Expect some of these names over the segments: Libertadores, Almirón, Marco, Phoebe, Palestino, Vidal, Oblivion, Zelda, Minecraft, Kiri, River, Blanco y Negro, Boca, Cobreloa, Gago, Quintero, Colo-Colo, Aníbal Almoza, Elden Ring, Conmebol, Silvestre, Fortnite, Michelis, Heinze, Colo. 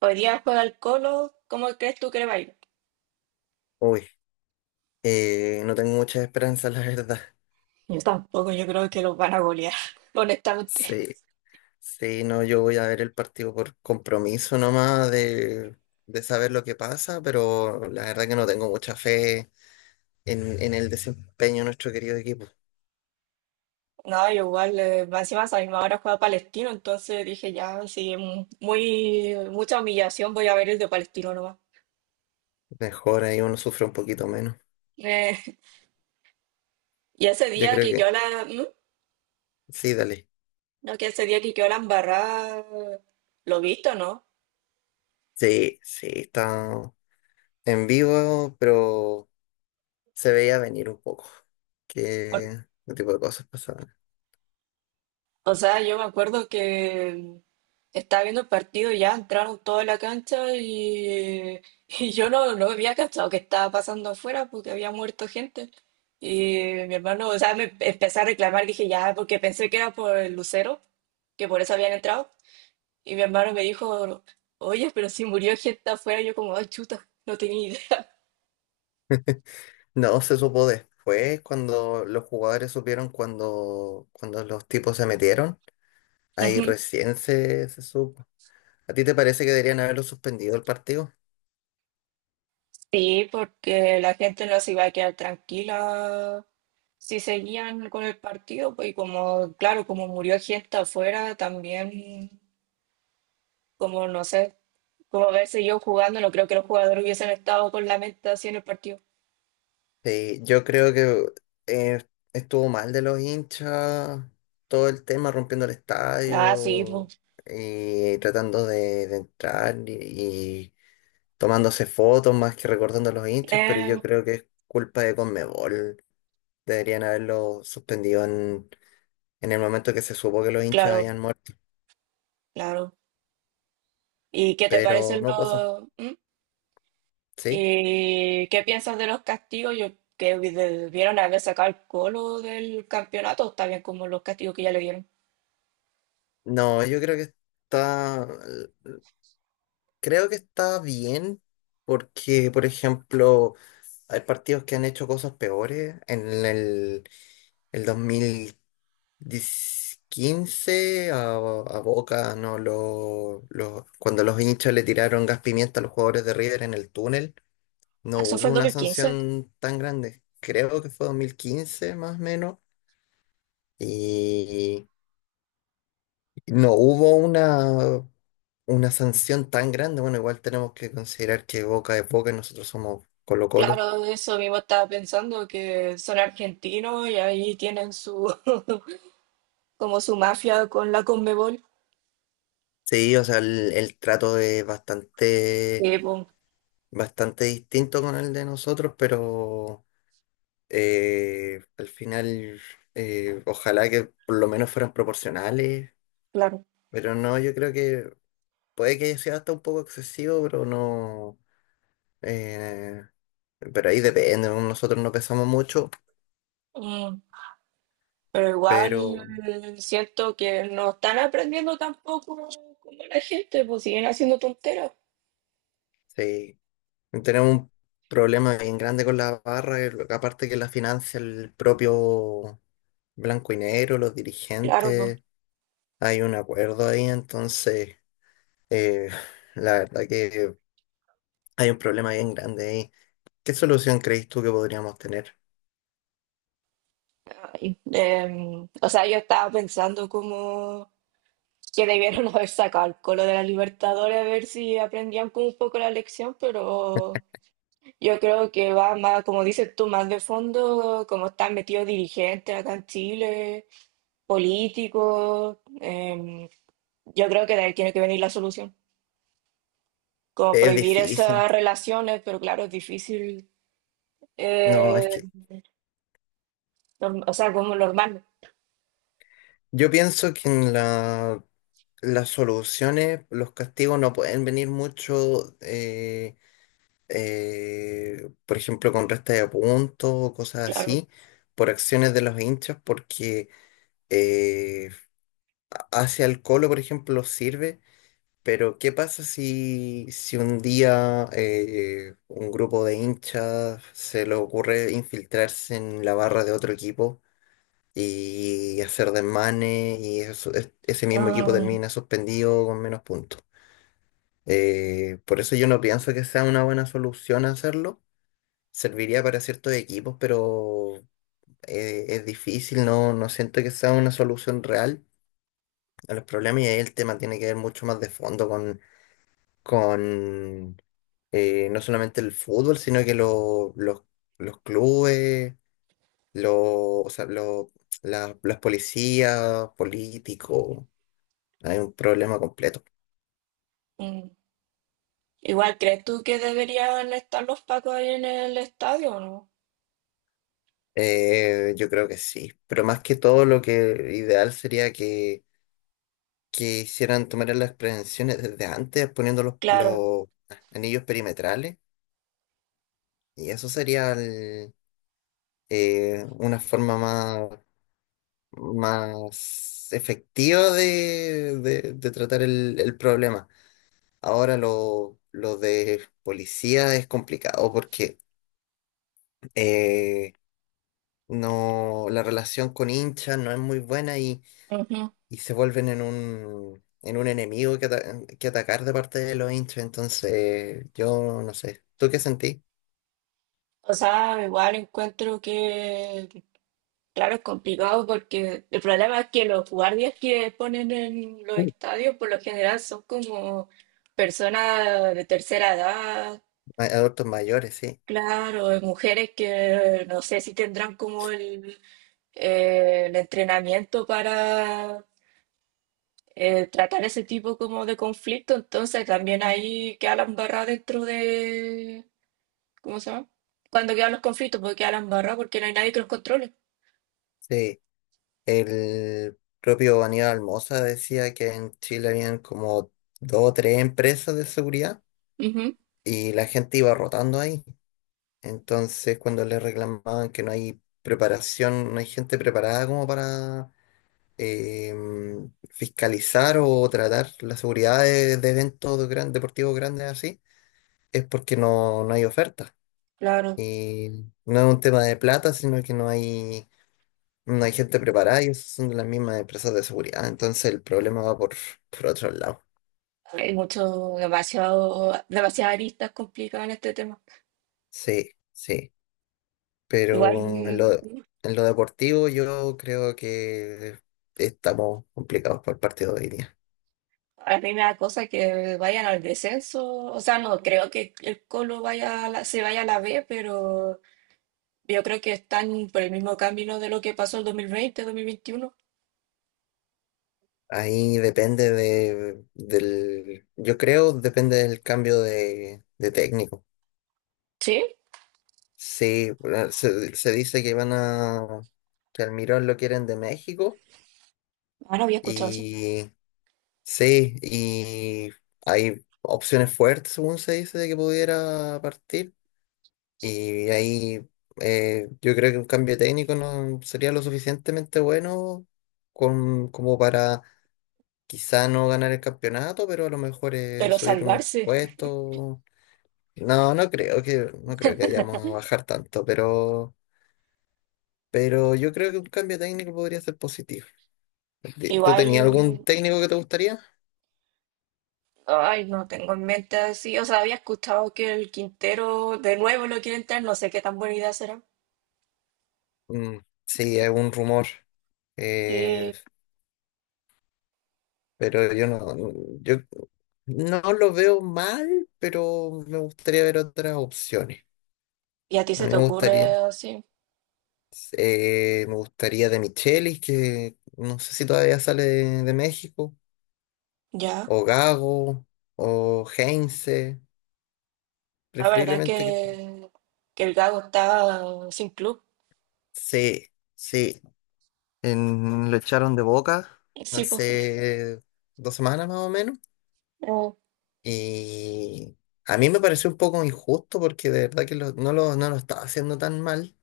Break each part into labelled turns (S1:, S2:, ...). S1: Hoy día juega el Colo, ¿cómo crees tú que le va a ir?
S2: Uy, no tengo muchas esperanzas, la verdad.
S1: Yo tampoco, yo creo que los van a golear, honestamente.
S2: Sí, sí, no, yo voy a ver el partido por compromiso nomás de saber lo que pasa, pero la verdad que no tengo mucha fe en el desempeño de nuestro querido equipo.
S1: No, yo igual, más encima a esa misma hora juega Palestino, entonces dije ya, sí, mucha humillación, voy a ver el de Palestino nomás.
S2: Mejor ahí uno sufre un poquito menos.
S1: Eh, y ese
S2: Yo
S1: día
S2: creo
S1: que
S2: que
S1: quedó la, ¿Mm?
S2: sí, dale.
S1: No, que ese día que quedó la embarrada, ¿lo viste o no?
S2: Sí, sí, está en vivo, pero se veía venir un poco que ese tipo de cosas pasaban.
S1: O sea, yo me acuerdo que estaba viendo el partido y ya entraron toda la cancha y yo no había cachado qué estaba pasando afuera porque había muerto gente. Y mi hermano, o sea, me empecé a reclamar, dije ya, porque pensé que era por el lucero, que por eso habían entrado. Y mi hermano me dijo, oye, pero si murió gente afuera, yo como, ay, chuta, no tenía idea.
S2: No se supo después, cuando los jugadores supieron cuando los tipos se metieron. Ahí recién se supo. ¿A ti te parece que deberían haberlo suspendido el partido?
S1: Sí, porque la gente no se iba a quedar tranquila si seguían con el partido, pues y como, claro, como murió gente afuera, también, como no sé, como haber seguido jugando, no creo que los jugadores hubiesen estado con la mente así en el partido.
S2: Sí, yo creo que eh, estuvo mal de los hinchas, todo el tema rompiendo el
S1: Ah, sí,
S2: estadio
S1: pues.
S2: y tratando de entrar y tomándose fotos más que recordando a los hinchas, pero yo
S1: Eh,
S2: creo que es culpa de Conmebol. Deberían haberlo suspendido en el momento que se supo que los hinchas
S1: claro,
S2: habían muerto,
S1: claro. ¿Y qué te
S2: pero
S1: parecen
S2: no pasó,
S1: los... mm?
S2: ¿sí?
S1: ¿Y qué piensas de los castigos? Yo que debieron haber sacado el Colo del campeonato, está bien como los castigos que ya le dieron.
S2: No, yo está, creo que está bien porque, por ejemplo, hay partidos que han hecho cosas peores en el 2000. Quince a Boca, no, cuando los hinchas le tiraron gas pimienta a los jugadores de River en el túnel, no
S1: Ah, eso fue
S2: hubo
S1: el dos
S2: una
S1: mil quince.
S2: sanción tan grande. Creo que fue 2015 más o menos. Y no hubo una sanción tan grande. Bueno, igual tenemos que considerar que Boca es Boca y nosotros somos Colo-Colo.
S1: Claro, eso mismo estaba pensando, que son argentinos y ahí tienen su como su mafia con la Conmebol.
S2: Sí, o sea, el trato es bastante,
S1: Sí, pues,
S2: bastante distinto con el de nosotros, pero... Al final, ojalá que por lo menos fueran proporcionales,
S1: claro.
S2: pero no, yo creo que puede que haya sido hasta un poco excesivo, pero no. eh, pero ahí depende, ¿no? Nosotros no pesamos mucho,
S1: Mm, pero igual
S2: pero
S1: siento que no están aprendiendo tampoco como la gente, pues siguen haciendo tonteras.
S2: sí, tenemos un problema bien grande con la barra, que aparte que la financia el propio Blanco y Negro, los
S1: Claro, pues.
S2: dirigentes, hay un acuerdo ahí, entonces, eh, la verdad que hay un problema bien grande ahí. ¿Qué solución crees tú que podríamos tener?
S1: Ay, o sea, yo estaba pensando como que debieron haber sacado el colo de la Libertadores a ver si aprendían como un poco la lección, pero yo creo que va más, como dices tú, más de fondo, como están metidos dirigentes acá en Chile, políticos. Yo creo que de ahí tiene que venir la solución. Como
S2: Es
S1: prohibir
S2: difícil.
S1: esas relaciones, pero claro, es difícil.
S2: No, es
S1: eh,
S2: que
S1: o sea, como normal,
S2: yo pienso que en las soluciones, los castigos no pueden venir mucho, por ejemplo, con resta de puntos o cosas
S1: claro.
S2: así, por acciones de los hinchas, porque eh, hacia el Colo, por ejemplo, sirve, pero ¿qué pasa si un día un grupo de hinchas se le ocurre infiltrarse en la barra de otro equipo y hacer desmanes y ese mismo equipo
S1: Mm,
S2: termina suspendido con menos puntos? Por eso yo no pienso que sea una buena solución hacerlo. Serviría para ciertos equipos, pero es difícil, no, no siento que sea una solución real a los problemas y ahí el tema tiene que ver mucho más de fondo con, con no solamente el fútbol, sino que los clubes, los, o sea, las policías, políticos. Hay un problema completo.
S1: mm. Igual, ¿crees tú que deberían estar los pacos ahí en el estadio o no?
S2: Yo creo que sí, pero más que todo lo que ideal sería que hicieran tomar las prevenciones desde antes poniendo los,
S1: Claro.
S2: los anillos perimetrales y eso sería una forma más, más efectiva de tratar el problema. Ahora lo de policía es complicado porque eh, no, la relación con hinchas no es muy buena
S1: Ujú.
S2: y se vuelven en un enemigo que atacar de parte de los hinchas. Entonces, yo no sé. ¿Tú qué sentí?
S1: O sea, igual encuentro que claro, es complicado porque el problema es que los guardias que ponen en los estadios por lo general son como personas de tercera edad,
S2: Adultos mayores, sí.
S1: claro, mujeres que no sé si tendrán como el entrenamiento para tratar ese tipo como de conflicto, entonces también ahí queda la embarrada dentro de, ¿cómo se llama? Cuando quedan los conflictos, porque queda la embarrada porque no hay nadie que los controle.
S2: Sí. El propio Aníbal Almoza decía que en Chile habían como dos o tres empresas de seguridad
S1: Ujú,
S2: y la gente iba rotando ahí. Entonces, cuando le reclamaban que no hay preparación, no hay gente preparada como para fiscalizar o tratar la seguridad de eventos deportivos grandes así, es porque no hay oferta.
S1: claro.
S2: Y no es un tema de plata, sino que no hay gente preparada y esas son las mismas empresas de seguridad. Entonces el problema va por otro lado.
S1: Hay mucho, demasiadas aristas complicadas en este tema.
S2: Sí, sí.
S1: Igual,
S2: Pero en lo,
S1: mm,
S2: en lo deportivo yo creo que estamos complicados por el partido de hoy día.
S1: a mí me da cosa que vayan al descenso. O sea, no creo que el Colo vaya a se vaya a la B, pero yo creo que están por el mismo camino de lo que pasó el 2020, 2021.
S2: Ahí depende del yo creo, depende del cambio de técnico.
S1: Sí,
S2: Sí, bueno, se dice que que Almirón lo quieren de México
S1: ah, no había escuchado eso.
S2: y sí, y hay opciones fuertes, según se dice, de que pudiera partir. Y ahí yo creo que un cambio técnico no sería lo suficientemente bueno como para quizá no ganar el campeonato, pero a lo mejor es
S1: Pero
S2: subir unos
S1: salvarse.
S2: puestos. No, no creo que, vayamos a bajar tanto, pero yo creo que un cambio técnico podría ser positivo. ¿Tú
S1: Igual,
S2: tenías algún técnico que te gustaría?
S1: ay, no tengo en mente así. O sea, había escuchado que el Quintero de nuevo lo quiere entrar. No sé qué tan buena idea será.
S2: Mm, sí, es un rumor. eh,
S1: Sí,
S2: pero yo no, yo no lo veo mal, pero me gustaría ver otras opciones.
S1: ¿y a ti
S2: A
S1: se
S2: mí
S1: te
S2: me
S1: ocurre
S2: gustaría,
S1: así?
S2: eh, me gustaría de Michelis, que no sé si todavía sale de México.
S1: Ya,
S2: O Gago, o Heinze,
S1: la verdad
S2: preferiblemente que...
S1: que el Gago está sin club.
S2: Sí, sí. Lo echaron de Boca
S1: Sí, pues.
S2: hace 2 semanas más o menos.
S1: No,
S2: Y a mí me pareció un poco injusto porque de verdad que no lo estaba haciendo tan mal,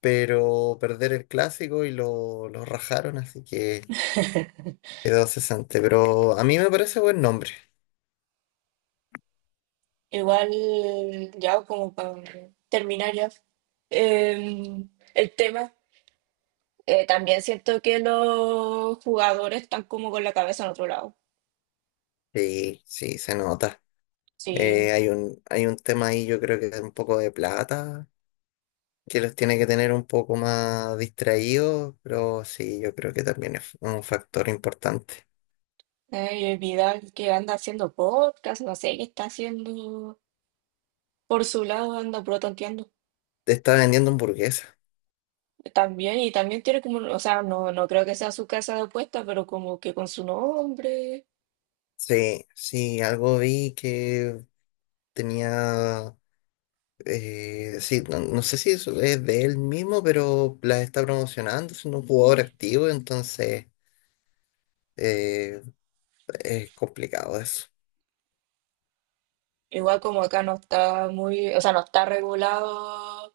S2: pero perder el clásico y lo rajaron, así que quedó cesante. Pero a mí me parece buen nombre.
S1: igual, ya como para terminar ya. eh, el tema, también siento que los jugadores están como con la cabeza en otro lado.
S2: Sí, sí, se nota.
S1: Sí,
S2: Hay un, tema ahí, yo creo que un poco de plata que los tiene que tener un poco más distraídos, pero sí, yo creo que también es un factor importante.
S1: y el Vidal que anda haciendo podcast, no sé qué está haciendo por su lado, anda protonteando.
S2: Te está vendiendo hamburguesa.
S1: También, y también tiene como, o sea, no creo que sea su casa de apuesta, pero como que con su nombre.
S2: Sí, sí, algo vi que tenía, sí, no, sé si eso es de él mismo, pero las está promocionando, es un jugador activo, entonces eh, es complicado eso.
S1: Igual como acá no está muy, o sea, no está regulado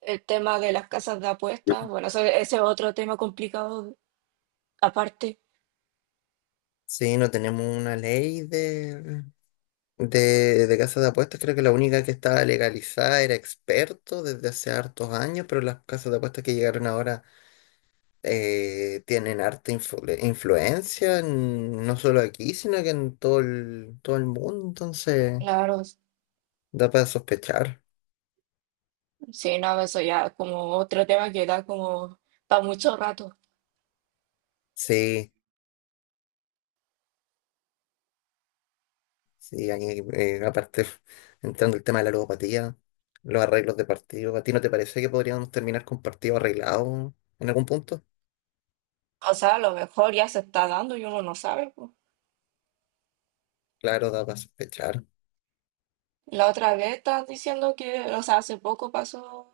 S1: el tema de las casas de apuestas. Bueno, ese es otro tema complicado aparte.
S2: Sí, no tenemos una ley de casas de apuestas, creo que la única que estaba legalizada era experto desde hace hartos años, pero las casas de apuestas que llegaron ahora tienen harta influencia, no solo aquí, sino que en todo el mundo, entonces
S1: Claro,
S2: da para sospechar.
S1: sí, no, eso ya es como otro tema que da como para mucho rato.
S2: Sí, sí, ahí, aparte, entrando el tema de la ludopatía, los arreglos de partido, ¿a ti no te parece que podríamos terminar con partido arreglado en algún punto?
S1: O sea, a lo mejor ya se está dando y uno no sabe, po.
S2: Claro, da para sospechar.
S1: La otra vez estás diciendo que, o sea, hace poco pasó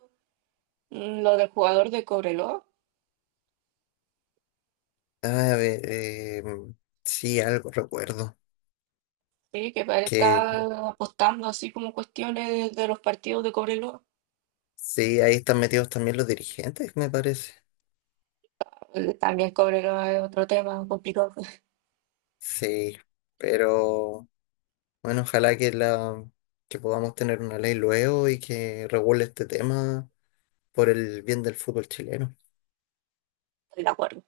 S1: mm, lo del jugador de Cobreloa,
S2: Ah, a ver, sí, algo recuerdo.
S1: sí, que parece
S2: Que
S1: estar apostando así como cuestiones de los partidos de Cobreloa.
S2: sí, ahí están metidos también los dirigentes, me parece.
S1: También Cobreloa es otro tema complicado.
S2: Sí, pero bueno, ojalá que la que podamos tener una ley luego y que regule este tema por el bien del fútbol chileno.
S1: Estoy de acuerdo.